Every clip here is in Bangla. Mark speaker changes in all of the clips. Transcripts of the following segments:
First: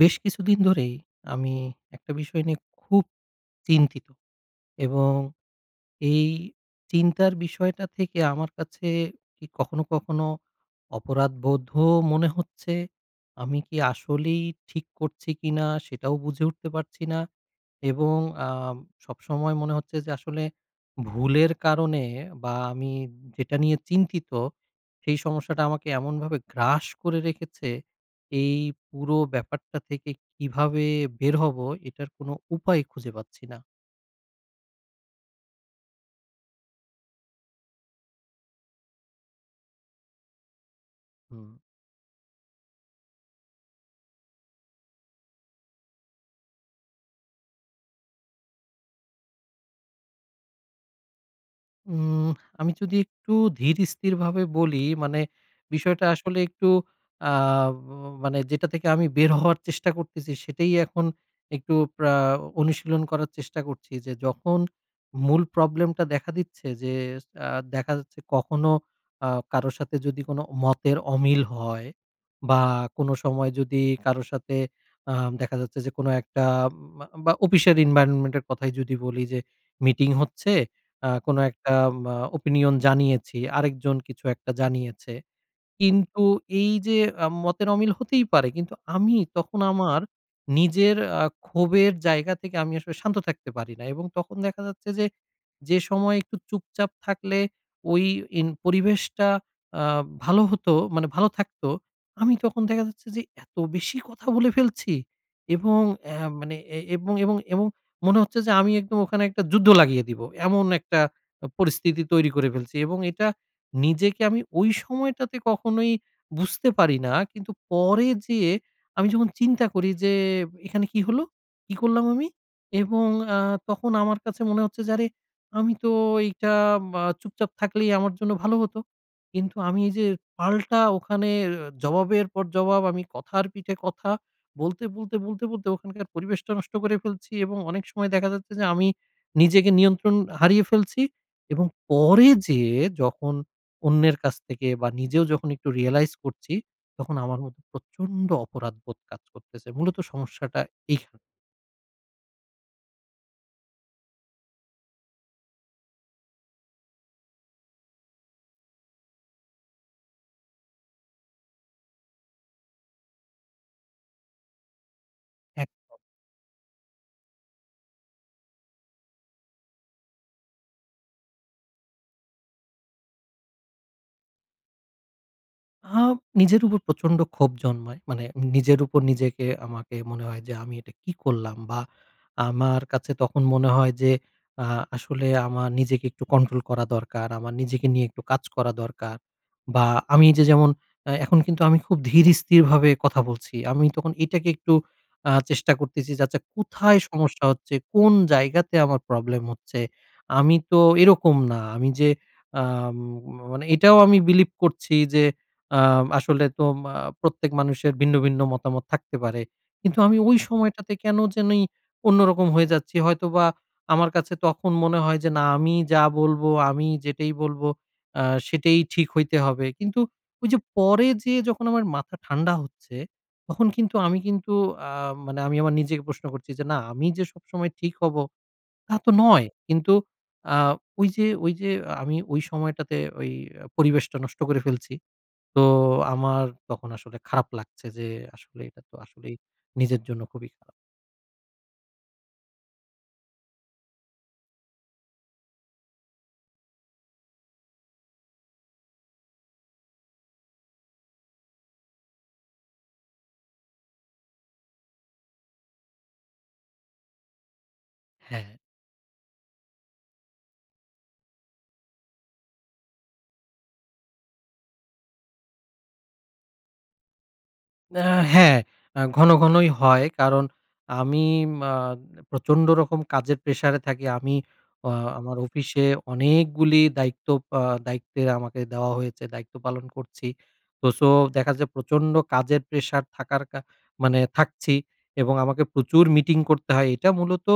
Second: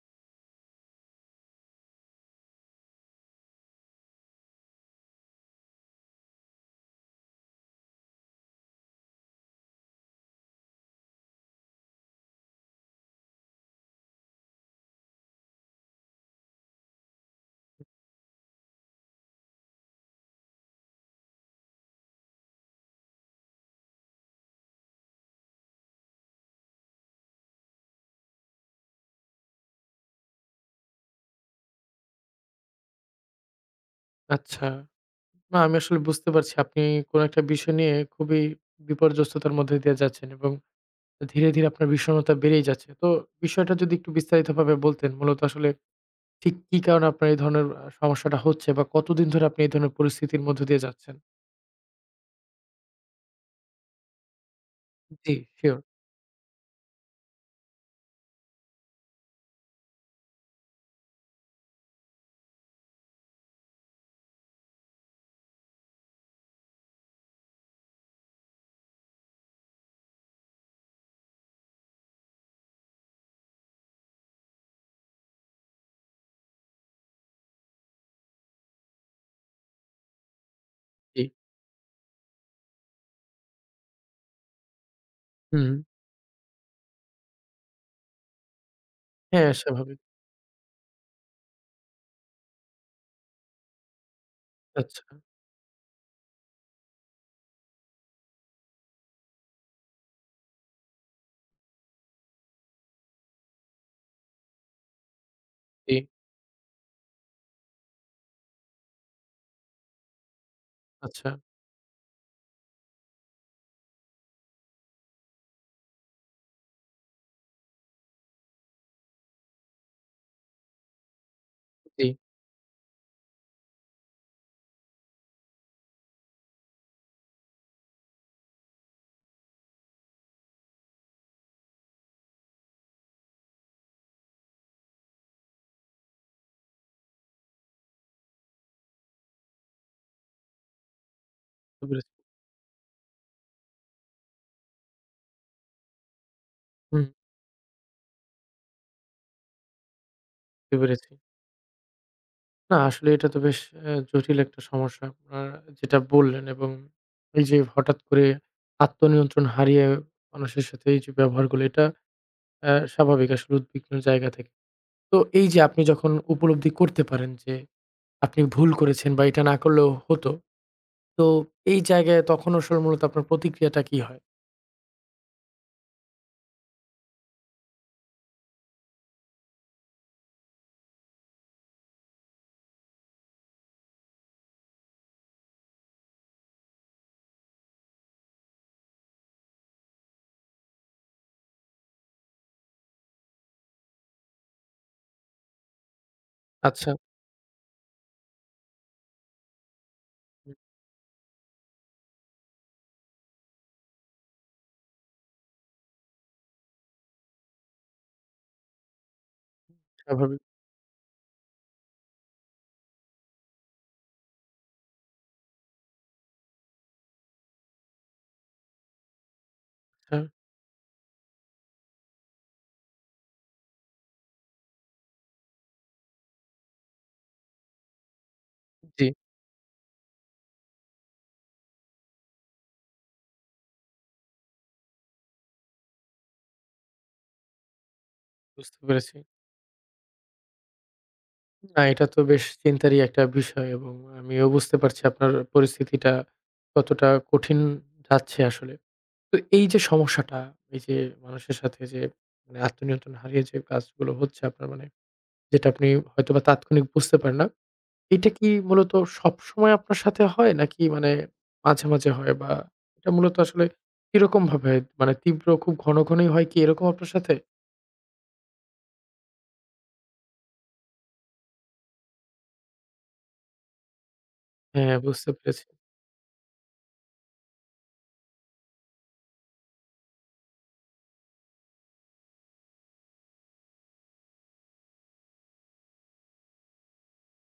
Speaker 1: বেশ কিছুদিন ধরেই আমি একটা বিষয় নিয়ে খুব চিন্তিত, এবং এই চিন্তার বিষয়টা থেকে আমার কাছে কি কখনো অপরাধবোধও মনে হচ্ছে। আমি কি আসলেই ঠিক করছি কিনা সেটাও বুঝে উঠতে পারছি না। এবং আম সবসময় মনে হচ্ছে যে আসলে ভুলের কারণে বা আমি যেটা নিয়ে চিন্তিত সেই সমস্যাটা আমাকে এমনভাবে গ্রাস করে রেখেছে, এই পুরো ব্যাপারটা থেকে কিভাবে বের হব এটার কোনো উপায় খুঁজে পাচ্ছি না।
Speaker 2: আচ্ছা। না আমি আসলে বুঝতে পারছি আপনি কোনো একটা বিষয় নিয়ে খুবই বিপর্যস্ততার মধ্যে দিয়ে যাচ্ছেন এবং
Speaker 1: হুম।
Speaker 2: ধীরে, ধীরে আপনার বিষণ্ণতা বেড়েই যাচ্ছে। তো বিষয়টা যদি একটু বিস্তারিতভাবে বলতেন, মূলত আসলে ঠিক কি কারণে আপনার এই ধরনের সমস্যাটা হচ্ছে বা কতদিন ধরে আপনি এই ধরনের পরিস্থিতির মধ্য দিয়ে যাচ্ছেন?
Speaker 1: উম আমি যদি একটু ধীরস্থিরভাবে বলি, মানে
Speaker 2: জি, শিওর।
Speaker 1: বিষয়টা আসলে একটু আ মানে যেটা থেকে আমি বের হওয়ার চেষ্টা করতেছি, সেটাই এখন একটু প্রা অনুশীলন করার চেষ্টা করছি যে, যখন মূল প্রবলেমটা দেখা দিচ্ছে যে, আ দেখা যাচ্ছে কখনো আ কারো সাথে যদি কোনো মতের অমিল হয় বা কোনো সময় যদি কারো সাথে আ দেখা যাচ্ছে যে, কোনো একটা উম, বা অফিসের এনভায়রনমেন্ট এর কথাই যদি বলি যে, মিটিং হচ্ছে
Speaker 2: জি।
Speaker 1: কোনো একটা ওপিনিয়ন জানিয়েছি, আরেকজন কিছু একটা জানিয়েছে।
Speaker 2: হুম।
Speaker 1: কিন্তু এই যে মতের অমিল হতেই পারে। কিন্তু আমি
Speaker 2: হ্যাঁ,
Speaker 1: তখন
Speaker 2: স্বাভাবিক।
Speaker 1: আমার নিজের ক্ষোভের জায়গা থেকে আমি আসলে শান্ত থাকতে পারি না। এবং তখন দেখা যাচ্ছে
Speaker 2: আচ্ছা।
Speaker 1: যে যে সময়ে একটু চুপচাপ থাকলে ওই পরিবেশটা আ ভালো হতো, মানে ভালো থাকতো। আমি তখন দেখা যাচ্ছে যে এত বেশি কথা বলে ফেলছি, এবং
Speaker 2: জি।
Speaker 1: অ্যা মানে এ এবং, এবং, এবং মনে হচ্ছে যে আমি একদম ওখানে একটা যুদ্ধ লাগিয়ে দিব। এমন একটা
Speaker 2: আচ্ছা।
Speaker 1: পরিস্থিতি তৈরি করে ফেলছি, এবং এটা নিজেকে আমি ওই সময়টাতে কখনোই বুঝতে পারি না। কিন্তু পরে যেয়ে আমি যখন চিন্তা করি যে এখানে কি হলো? কি করলাম
Speaker 2: জি,
Speaker 1: আমি? এবং আ তখন আমার কাছে মনে হচ্ছে যে আরে আমি তো এইটা চুপচাপ থাকলেই আমার জন্য ভালো হতো। কিন্তু আমি এই যে পাল্টা ওখানে জবাবের পর জবাব, আমি কথার পিঠে কথা বলতে, বলতে, বলতে, বলতে ওখানকার পরিবেশটা নষ্ট করে ফেলছি, এবং অনেক সময় দেখা যাচ্ছে যে আমি নিজেকে নিয়ন্ত্রণ হারিয়ে ফেলছি, এবং
Speaker 2: বুঝতে
Speaker 1: পরে
Speaker 2: পেরেছি।
Speaker 1: যেয়ে যখন অন্যের কাছ থেকে বা নিজেও যখন একটু রিয়ালাইজ করছি,
Speaker 2: হুম,
Speaker 1: তখন আমার মধ্যে প্রচন্ড অপরাধবোধ কাজ করতেছে। মূলত সমস্যাটা
Speaker 2: বুঝতে পেরেছি।
Speaker 1: এইখানে।
Speaker 2: না আসলে এটা তো বেশ জটিল একটা সমস্যা আপনার যেটা বললেন, এবং এই যে হঠাৎ করে আত্মনিয়ন্ত্রণ হারিয়ে মানুষের সাথে এই যে ব্যবহারগুলো, এটা স্বাভাবিক আসলে উদ্বিগ্ন জায়গা থেকে। তো এই যে
Speaker 1: এক
Speaker 2: আপনি যখন উপলব্ধি করতে পারেন যে আপনি ভুল করেছেন বা এটা না করলেও হতো, তো এই জায়গায় তখন আসলে মূলত আপনার প্রতিক্রিয়াটা কি হয়?
Speaker 1: আ নিজের উপর প্রচন্ড ক্ষোভ জন্মায়। মানে নিজের উপর নিজেকে আমাকে মনে হয় যে আমি এটা কি করলাম? বা আমার কাছে তখন মনে হয় যে আ আসলে আমার নিজেকে একটু কন্ট্রোল করা দরকার। আমার নিজেকে নিয়ে একটু কাজ করা দরকার। বা আমি যে যেমন আ এখন কিন্তু আমি খুব ধীর স্থিরভাবে কথা বলছি। আমি তখন এটাকে একটু চেষ্টা করতেছি যে আচ্ছা
Speaker 2: আচ্ছা।
Speaker 1: কোথায় সমস্যা হচ্ছে? কোন জায়গাতে আমার প্রবলেম হচ্ছে? আমি
Speaker 2: হুম,
Speaker 1: তো এরকম না। আমি যে আম মানে এটাও আমি বিলিভ করছি যে আ আসলে তো মা প্রত্যেক মানুষের ভিন্ন ভিন্ন মতামত থাকতে পারে। কিন্তু আমি ওই
Speaker 2: স্বাভাবিক।
Speaker 1: সময়টাতে কেন জানি অন্যরকম হয়ে যাচ্ছি। হয়তোবা আমার কাছে তখন মনে হয় যে, না আমি যা বলবো, আমি যেটাই বলবো আ সেটাই ঠিক হইতে হবে। কিন্তু
Speaker 2: হ্যাঁ।
Speaker 1: ওই যে পরে যেয়ে যখন আমার মাথা ঠান্ডা হচ্ছে, তখন কিন্তু আমি কিন্তু আ মানে আমি আমার নিজেকে প্রশ্ন করছি যে, না আমি যে সবসময় ঠিক হব তা
Speaker 2: জি,
Speaker 1: তো নয়। কিন্তু আ ওই যে ওই যে আমি ওই সময়টাতে ওই পরিবেশটা নষ্ট করে ফেলছি। তো আমার তখন আসলে খারাপ লাগছে যে আসলে
Speaker 2: বুঝতে
Speaker 1: এটা তো
Speaker 2: পেরেছি।
Speaker 1: আসলেই নিজের জন্য খুবই খারাপ।
Speaker 2: না, এটা তো বেশ চিন্তারই একটা বিষয় এবং আমিও বুঝতে পারছি আপনার পরিস্থিতিটা কতটা কঠিন যাচ্ছে আসলে। তো এই যে সমস্যাটা, এই যে মানুষের সাথে যে মানে আত্মনিয়ন্ত্রণ হারিয়ে যে কাজগুলো হচ্ছে আপনার, মানে যেটা আপনি হয়তোবা তাৎক্ষণিক বুঝতে পারেন না, এটা
Speaker 1: হ্যাঁ।
Speaker 2: কি মূলত সবসময় আপনার সাথে হয় নাকি মানে মাঝে, মাঝে হয়, বা এটা মূলত আসলে কিরকম ভাবে হয়? মানে তীব্র খুব ঘন, ঘনই হয় কি এরকম আপনার সাথে?
Speaker 1: আ হ্যাঁ, ঘন ঘনই হয়। কারণ আমি আ প্রচন্ড রকম কাজের প্রেশারে থাকি। আমি আ
Speaker 2: হ্যাঁ, বুঝতে
Speaker 1: আমার
Speaker 2: পেরেছি,
Speaker 1: অফিসে অনেকগুলি দায়িত্ব আ দায়িত্বের আমাকে দেওয়া হয়েছে। দায়িত্ব পালন করছি। তো দেখা যায় প্রচন্ড কাজের প্রেশার থাকার কা মানে থাকছি, এবং আমাকে প্রচুর মিটিং করতে হয়। এটা মূলত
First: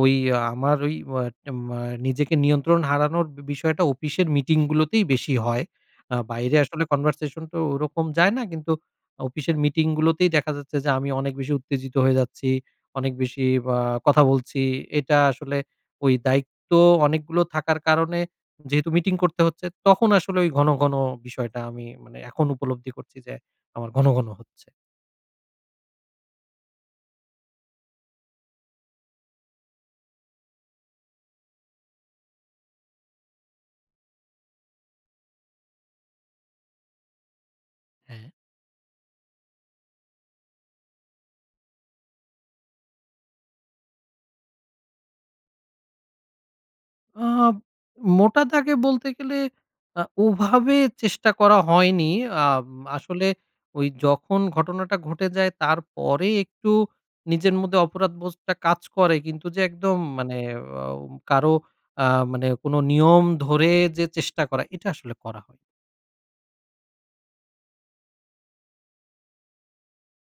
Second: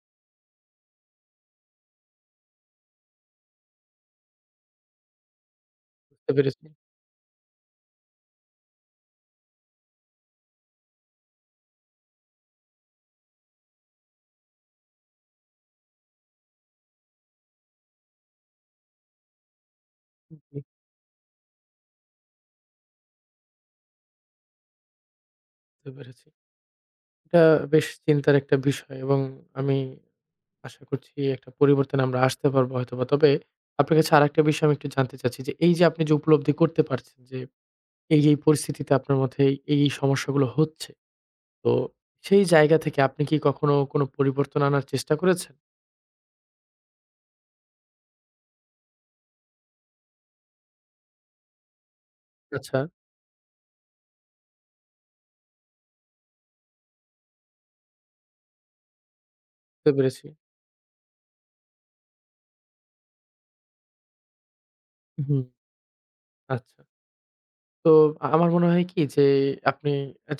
Speaker 1: আমার ওই আ মা নিজেকে নিয়ন্ত্রণ হারানোর বিষয়টা অফিসের মিটিংগুলোতেই বেশি হয়।
Speaker 2: বুঝতে
Speaker 1: বাইরে
Speaker 2: পেরেছি।
Speaker 1: আসলে কনভারসেশন তো ওরকম যায় না। কিন্তু অফিসের মিটিং গুলোতেই দেখা যাচ্ছে যে আমি অনেক বেশি উত্তেজিত হয়ে যাচ্ছি। অনেক বেশি আ কথা বলছি। এটা আসলে ওই দায়িত্ব অনেকগুলো থাকার কারণে যেহেতু মিটিং করতে হচ্ছে, তখন আসলে ওই
Speaker 2: জি,
Speaker 1: ঘন ঘন বিষয়টা আমি মানে এখন উপলব্ধি করছি যে আমার ঘন ঘন হচ্ছে।
Speaker 2: বুঝতে পেরেছি। এটা বেশ চিন্তার একটা বিষয় এবং আমি আশা করছি একটা পরিবর্তন আমরা আসতে পারবো হয়তোবা। তবে আপনার কাছে আরেকটা বিষয় আমি একটু জানতে চাচ্ছি যে, এই যে আপনি যে উপলব্ধি করতে পারছেন যে, এই,
Speaker 1: হ্যাঁ।
Speaker 2: এই পরিস্থিতিতে আপনার মধ্যে এই, এই এই সমস্যাগুলো হচ্ছে, তো সেই জায়গা থেকে আপনি কি কখনো কোনো পরিবর্তন আনার চেষ্টা করেছেন?
Speaker 1: আ মোটা দাগে বলতে গেলে ওভাবে চেষ্টা করা হয়নি। আম
Speaker 2: আচ্ছা,
Speaker 1: আসলে ওই যখন ঘটনাটা ঘটে যায় তারপরে একটু নিজের মধ্যে অপরাধবোধটা কাজ করে। কিন্তু যে
Speaker 2: বুঝতে
Speaker 1: একদম
Speaker 2: পেরেছি।
Speaker 1: মানে আ কারো আ মানে কোনো নিয়ম ধরে যে চেষ্টা করা, এটা আসলে করা
Speaker 2: হুম,
Speaker 1: হয়নি।
Speaker 2: আচ্ছা। তো আমার মনে হয় কি যে আপনি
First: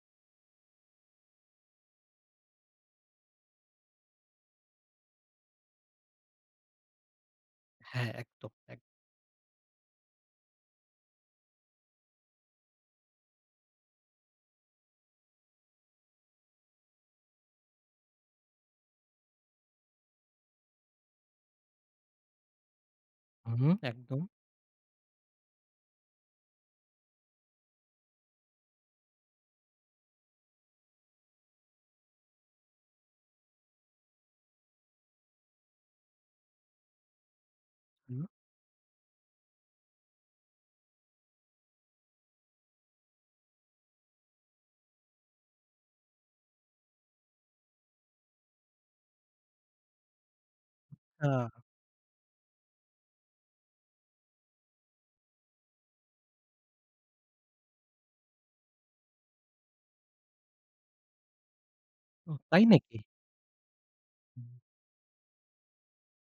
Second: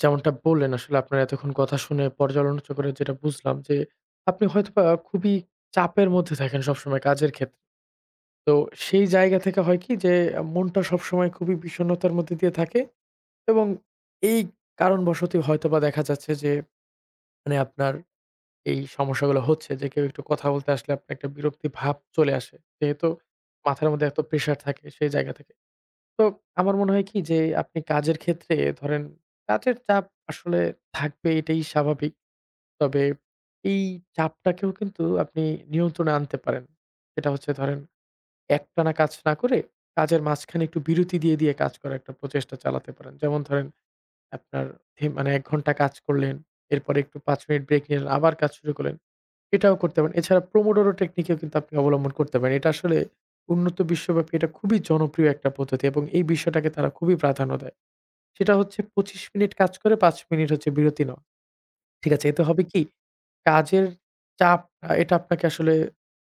Speaker 2: যেমনটা বললেন, আসলে আপনার এতক্ষণ কথা শুনে পর্যালোচনা করে যেটা বুঝলাম যে আপনি হয়তোবা খুবই চাপের মধ্যে থাকেন সবসময় কাজের ক্ষেত্রে।
Speaker 1: হ্যাঁ, একদম,
Speaker 2: তো
Speaker 1: একদম,
Speaker 2: সেই জায়গা থেকে হয় কি যে মনটা সবসময় খুবই বিষণ্ণতার মধ্যে দিয়ে থাকে এবং এই কারণবশত হয়তোবা দেখা যাচ্ছে যে মানে আপনার এই সমস্যাগুলো হচ্ছে যে কেউ একটু কথা বলতে আসলে আপনার একটা বিরক্তি ভাব চলে আসে। যেহেতু
Speaker 1: হুম,
Speaker 2: মাথার মধ্যে এত
Speaker 1: একদম।
Speaker 2: প্রেশার থাকে সেই জায়গা থেকে। তো আমার মনে হয় কি যে আপনি কাজের ক্ষেত্রে, ধরেন কাজের চাপ আসলে থাকবে, এটাই স্বাভাবিক। তবে এই চাপটাকেও কিন্তু আপনি নিয়ন্ত্রণে আনতে পারেন। সেটা হচ্ছে, ধরেন,
Speaker 1: হুম।
Speaker 2: একটানা কাজ না করে কাজের মাঝখানে একটু বিরতি দিয়ে, দিয়ে কাজ করার একটা প্রচেষ্টা চালাতে পারেন। যেমন ধরেন আপনার মানে ১ ঘন্টা কাজ করলেন, এরপরে একটু ৫ মিনিট ব্রেক নিলেন, আবার কাজ শুরু করলেন। এটাও করতে পারেন। এছাড়া Pomodoro
Speaker 1: আ
Speaker 2: টেকনিকেও কিন্তু আপনি অবলম্বন করতে পারেন। এটা আসলে উন্নত বিশ্বব্যাপী এটা খুবই জনপ্রিয় একটা পদ্ধতি এবং এই বিষয়টাকে তারা খুবই প্রাধান্য দেয়। সেটা হচ্ছে ২৫ মিনিট কাজ করে ৫ মিনিট হচ্ছে বিরতি নেওয়া। ঠিক আছে?
Speaker 1: ও
Speaker 2: এতে হবে
Speaker 1: তাই
Speaker 2: কি,
Speaker 1: নাকি?
Speaker 2: কাজের
Speaker 1: হুম,
Speaker 2: চাপ এটা আপনাকে আসলে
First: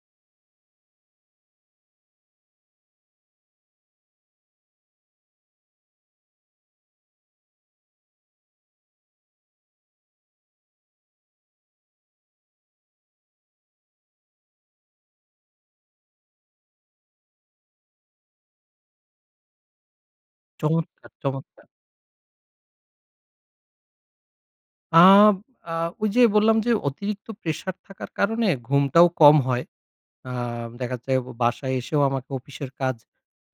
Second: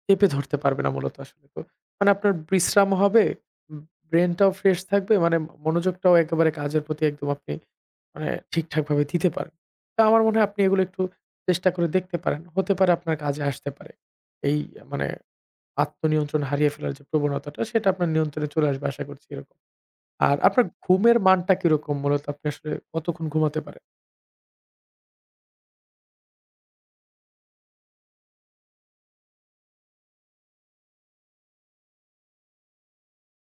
Speaker 2: চেপে ধরতে পারবে না মূলত আসলে তো। মানে আপনার বিশ্রামও হবে, উম ব্রেইনটাও ফ্রেশ থাকবে, মানে মনোযোগটাও একেবারে কাজের প্রতি একদম আপনি মানে ঠিকঠাকভাবে দিতে পারেন। তো আমার মনে হয় আপনি এগুলো একটু চেষ্টা করে দেখতে পারেন। হতে পারে আপনার কাজে আসতে পারে। এই মানে আত্মনিয়ন্ত্রণ হারিয়ে ফেলার যে প্রবণতাটা সেটা আপনার নিয়ন্ত্রণে চলে আসবে আশা করছি এরকম। আর আপনার
Speaker 1: চমৎকার,
Speaker 2: ঘুমের মানটা
Speaker 1: চমৎকার।
Speaker 2: কিরকম, মূলত আপনি আসলে কতক্ষণ ঘুমাতে পারেন?
Speaker 1: আ আ ওই যে বললাম যে অতিরিক্ত প্রেশার থাকার কারণে ঘুমটাও কম হয়। আ দেখা যায় বাসায় এসেও আমাকে অফিসের কাজ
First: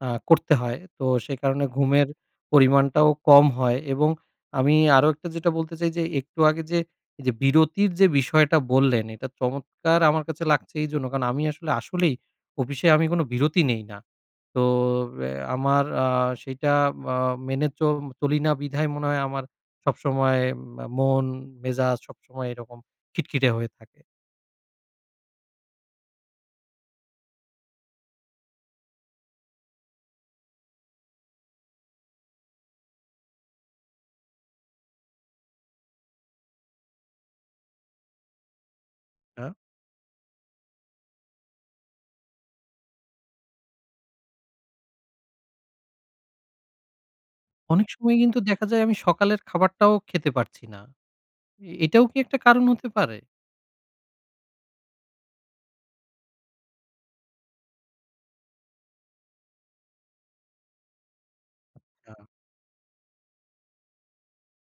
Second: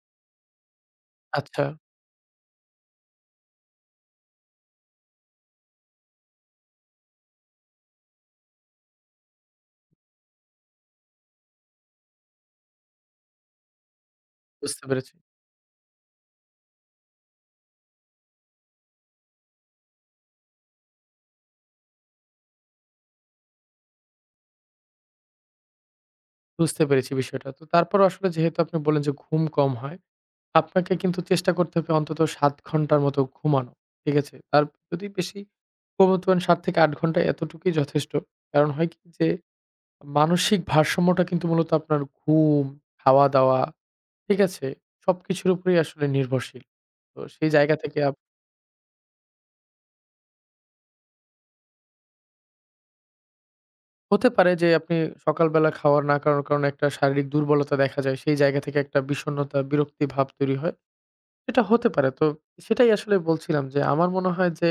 Speaker 1: করতে হয়। তো সে
Speaker 2: আচ্ছা।
Speaker 1: কারণে ঘুমের পরিমাণটাও কম হয়, এবং আমি আরো একটা যেটা বলতে চাই যে একটু আগে যে এই যে বিরতির যে বিষয়টা বললেন এটা চমৎকার আমার কাছে লাগছে এইজন্য কারণ আমি আসলে আসলেই অফিসে আমি কোনো বিরতি নেই না। তো
Speaker 2: বুঝতে পেরেছি।
Speaker 1: এ আমার আ সেইটা আ মেনে চ চলি না বিধায় মনে হয় আমার সবসময় মন মেজাজ সবসময় এরকম খিটখিটে হয়ে থাকে।
Speaker 2: বুঝতে পেরেছি বিষয়টা। তো তারপরও আসলে যেহেতু আপনি বললেন যে ঘুম কম হয়, আপনাকে কিন্তু চেষ্টা করতে হবে অন্তত ৭ ঘন্টার মতো ঘুমানো। ঠিক আছে? তার যদি বেশি ঘুমোতে পারেন, ৭ থেকে ৮ ঘন্টা, এতটুকুই যথেষ্ট। কারণ হয় কি যে
Speaker 1: না?
Speaker 2: মানসিক ভারসাম্যটা কিন্তু মূলত আপনার ঘুম, খাওয়া-দাওয়া, ঠিক আছে, সবকিছুর উপরেই আসলে নির্ভরশীল। তো সেই জায়গা
Speaker 1: অনেক
Speaker 2: থেকে আপ
Speaker 1: সময় কিন্তু দেখা যায় আমি সকালের খাবারটাও খেতে পারছি না। এটাও কি একটা কারণ হতে পারে?
Speaker 2: হতে পারে যে আপনি সকালবেলা খাওয়া না খাওয়ার কারণে একটা শারীরিক দুর্বলতা দেখা যায়। সেই জায়গা থেকে একটা বিষণ্ণতা, বিরক্তি ভাব তৈরি হয়। এটা হতে পারে।
Speaker 1: আচ্ছা।
Speaker 2: তো সেটাই আসলে বলছিলাম যে আমার মনে হয় যে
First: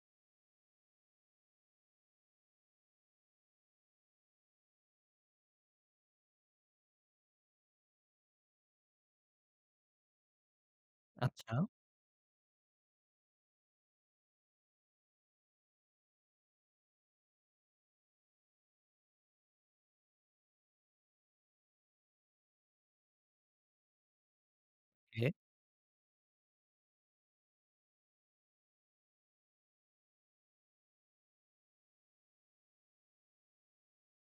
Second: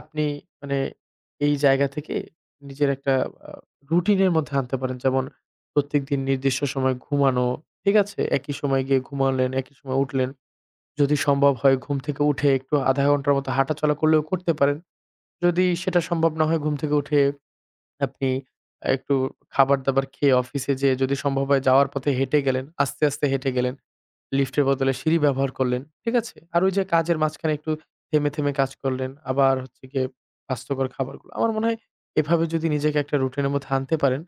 Speaker 2: আপনি মানে এই জায়গা থেকে নিজের একটা আ রুটিনের মধ্যে আনতে পারেন। যেমন প্রত্যেকদিন নির্দিষ্ট সময় ঘুমানো, ঠিক আছে? একই সময় গিয়ে ঘুমালেন, একই সময় উঠলেন। যদি সম্ভব
Speaker 1: আচ্ছা।
Speaker 2: হয় ঘুম থেকে উঠে একটু ০.৫ ঘন্টার মতো হাঁটাচলা করলেও করতে পারেন। যদি সেটা সম্ভব না হয়, ঘুম থেকে উঠে আপনি একটু খাবার-দাবার খেয়ে অফিসে যেয়ে, যদি সম্ভব হয় যাওয়ার পথে হেঁটে গেলেন, আস্তে, আস্তে হেঁটে গেলেন। লিফটের বদলে সিঁড়ি
Speaker 1: ওকে।
Speaker 2: ব্যবহার করলেন। ঠিক আছে? আর ওই যে কাজের মাঝখানে একটু থেমে, থেমে কাজ করলেন। আবার হচ্ছে গিয়ে স্বাস্থ্যকর খাবারগুলো। আমার মনে হয় এভাবে যদি নিজেকে একটা রুটিনের মধ্যে আনতে পারেন,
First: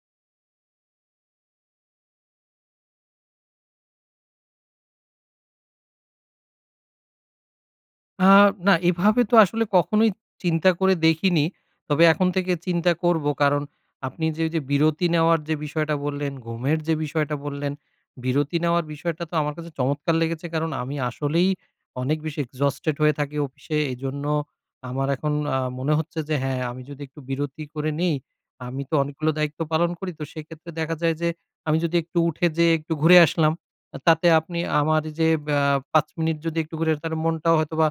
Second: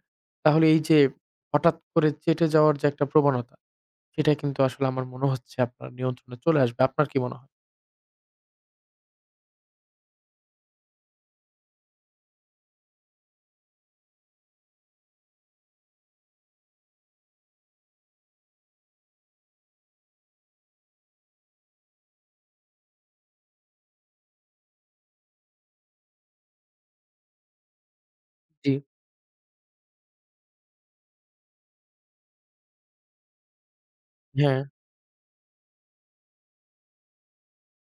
Speaker 2: তাহলে এই যে হঠাৎ করে চেটে যাওয়ার যে একটা প্রবণতা, সেটা কিন্তু আসলে আমার মনে হচ্ছে আপনার নিয়ন্ত্রণে চলে আসবে। আপনার কি মনে হয়?
Speaker 1: আ না এভাবে তো আসলে কখনোই চিন্তা করে দেখিনি। তবে এখন থেকে চিন্তা করব। কারণ আপনি যে ওই যে বিরতি নেওয়ার যে বিষয়টা বললেন, ঘুমের যে বিষয়টা বললেন, বিরতি নেওয়ার বিষয়টা তো আমার কাছে চমৎকার লেগেছে। কারণ আমি আসলেই অনেক বেশি এক্সহস্টেড হয়ে থাকি অফিসে। এজন্য আমার এখন মনে হচ্ছে যে হ্যাঁ, আমি যদি একটু বিরতি করে নেই,
Speaker 2: জি।
Speaker 1: আমি তো অনেকগুলো দায়িত্ব পালন করি। তো সেক্ষেত্রে দেখা যায় যে আমি যদি একটু উঠে যেয়ে একটু ঘুরে আসলাম। তাতে আপনি
Speaker 2: হ্যাঁ।
Speaker 1: আমার যে আ ৫ মিনিট যদি একটু ঘুরে তাহলে মনটাও হয়তোবা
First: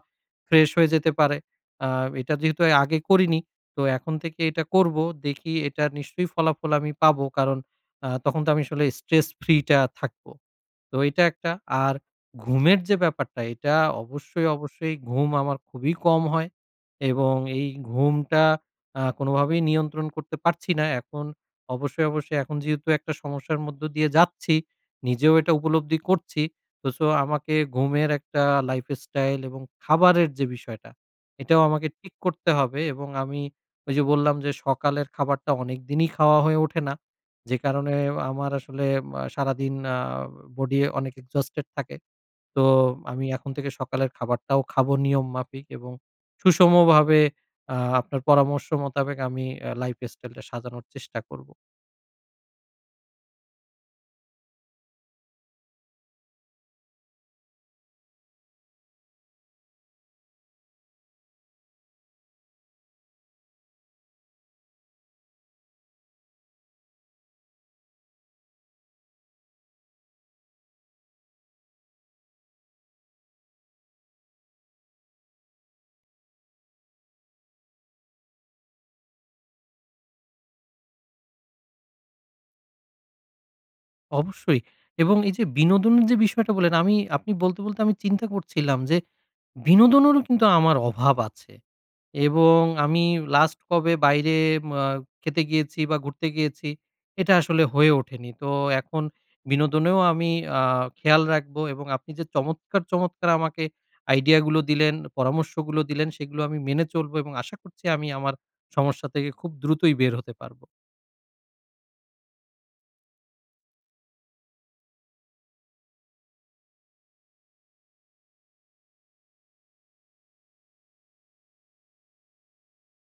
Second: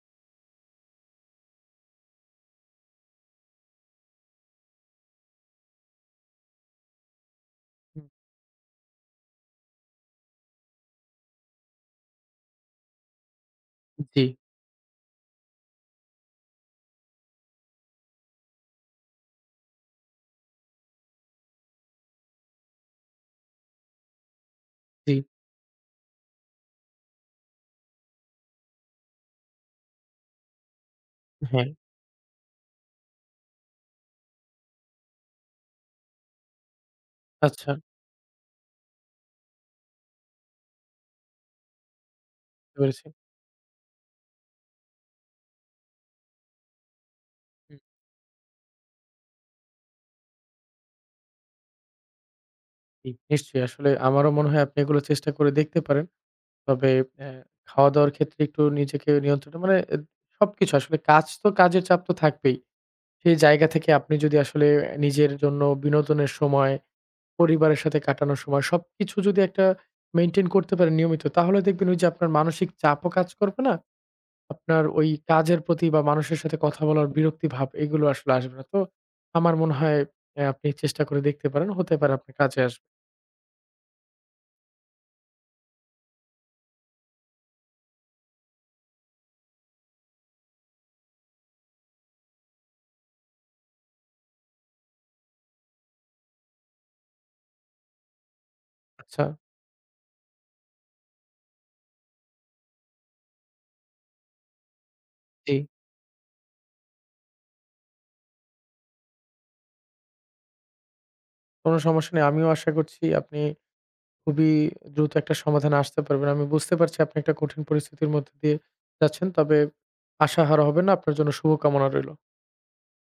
Speaker 1: ফ্রেশ হয়ে যেতে পারে। আ এটা যেহেতু আগে করিনি, তো এখন থেকে এটা করব। দেখি এটা নিশ্চয়ই ফলাফল আমি পাবো। কারণ
Speaker 2: হুম।
Speaker 1: তখন তো আমি আসলে স্ট্রেস ফ্রি টা থাকবো। তো এটা একটা। আর ঘুমের যে ব্যাপারটা এটা
Speaker 2: জি।
Speaker 1: অবশ্যই, অবশ্যই ঘুম আমার খুবই কম হয়, এবং এই ঘুমটা কোনোভাবেই নিয়ন্ত্রণ করতে পারছি না। এখন অবশ্যই, অবশ্যই এখন যেহেতু একটা সমস্যার মধ্য দিয়ে যাচ্ছি,
Speaker 2: জি।
Speaker 1: নিজেও এটা উপলব্ধি করছি। তো আমাকে ঘুমের একটা লাইফস্টাইল এবং খাবারের যে বিষয়টা, এটাও
Speaker 2: হ্যাঁ।
Speaker 1: আমাকে ঠিক করতে হবে, এবং আমি ওই যে বললাম যে সকালের খাবারটা অনেকদিনই খাওয়া হয়ে ওঠে না। যে
Speaker 2: আচ্ছা,
Speaker 1: কারণে আমার আসলে সারাদিন বডি অনেক এক্সহস্টেড থাকে। তো
Speaker 2: বুঝতে পেরেছি।
Speaker 1: আমি এখন থেকে সকালের খাবারটাও খাবো নিয়ম মাফিক এবং সুষমভাবে আ
Speaker 2: হুম।
Speaker 1: আপনার পরামর্শ মোতাবেক আমি লাইফ স্টাইলটা সাজানোর চেষ্টা করব।
Speaker 2: জি, নিশ্চয়ই আসলে আমারও মনে হয় আপনি এগুলো চেষ্টা করে দেখতে পারেন। তবে অ্যা খাওয়া-দাওয়ার ক্ষেত্রে একটু নিজেকে নিয়ন্ত্রণ, মানে সবকিছু আসলে কাজ তো, কাজের চাপ তো থাকবেই। সেই জায়গা থেকে আপনি যদি আসলে নিজের জন্য বিনোদনের সময়, পরিবারের সাথে কাটানোর সময়, সবকিছু যদি একটা মেইনটেইন করতে পারেন নিয়মিত, তাহলে দেখবেন ওই যে আপনার মানসিক চাপও কাজ করবে না। আপনার ওই কাজের প্রতি বা মানুষের সাথে কথা বলার বিরক্তি ভাব এগুলো আসলে আসবে না। তো আমার মনে হয় আপনি চেষ্টা করে দেখতে পারেন। হতে পারে আপনার কাজে আসবে।
Speaker 1: অবশ্যই, এবং এই যে বিনোদনের যে বিষয়টা বললেন আমি আপনি বলতে, বলতে আমি চিন্তা করছিলাম যে বিনোদনেরও কিন্তু আমার অভাব আছে। এবং আমি লাস্ট কবে বাইরে মা খেতে গিয়েছি বা ঘুরতে গিয়েছি, এটা আসলে হয়ে ওঠেনি। তো এখন
Speaker 2: আচ্ছা।
Speaker 1: বিনোদনেও আমি আ খেয়াল রাখবো, এবং আপনি যে চমৎকার, চমৎকার আমাকে আইডিয়াগুলো দিলেন,
Speaker 2: জি।
Speaker 1: পরামর্শগুলো দিলেন, সেগুলো আমি মেনে চলবো এবং আশা করছি আমি আমার সমস্যা থেকে খুব দ্রুতই বের হতে পারবো।
Speaker 2: কোনো সমস্যা নেই। আমিও আশা করছি আপনি খুবই দ্রুত একটা সমাধানে আসতে পারবেন। আমি বুঝতে পারছি আপনি একটা কঠিন পরিস্থিতির মধ্যে দিয়ে যাচ্ছেন। তবে আশাহারা হবেন না। আপনার জন্য শুভকামনা রইল।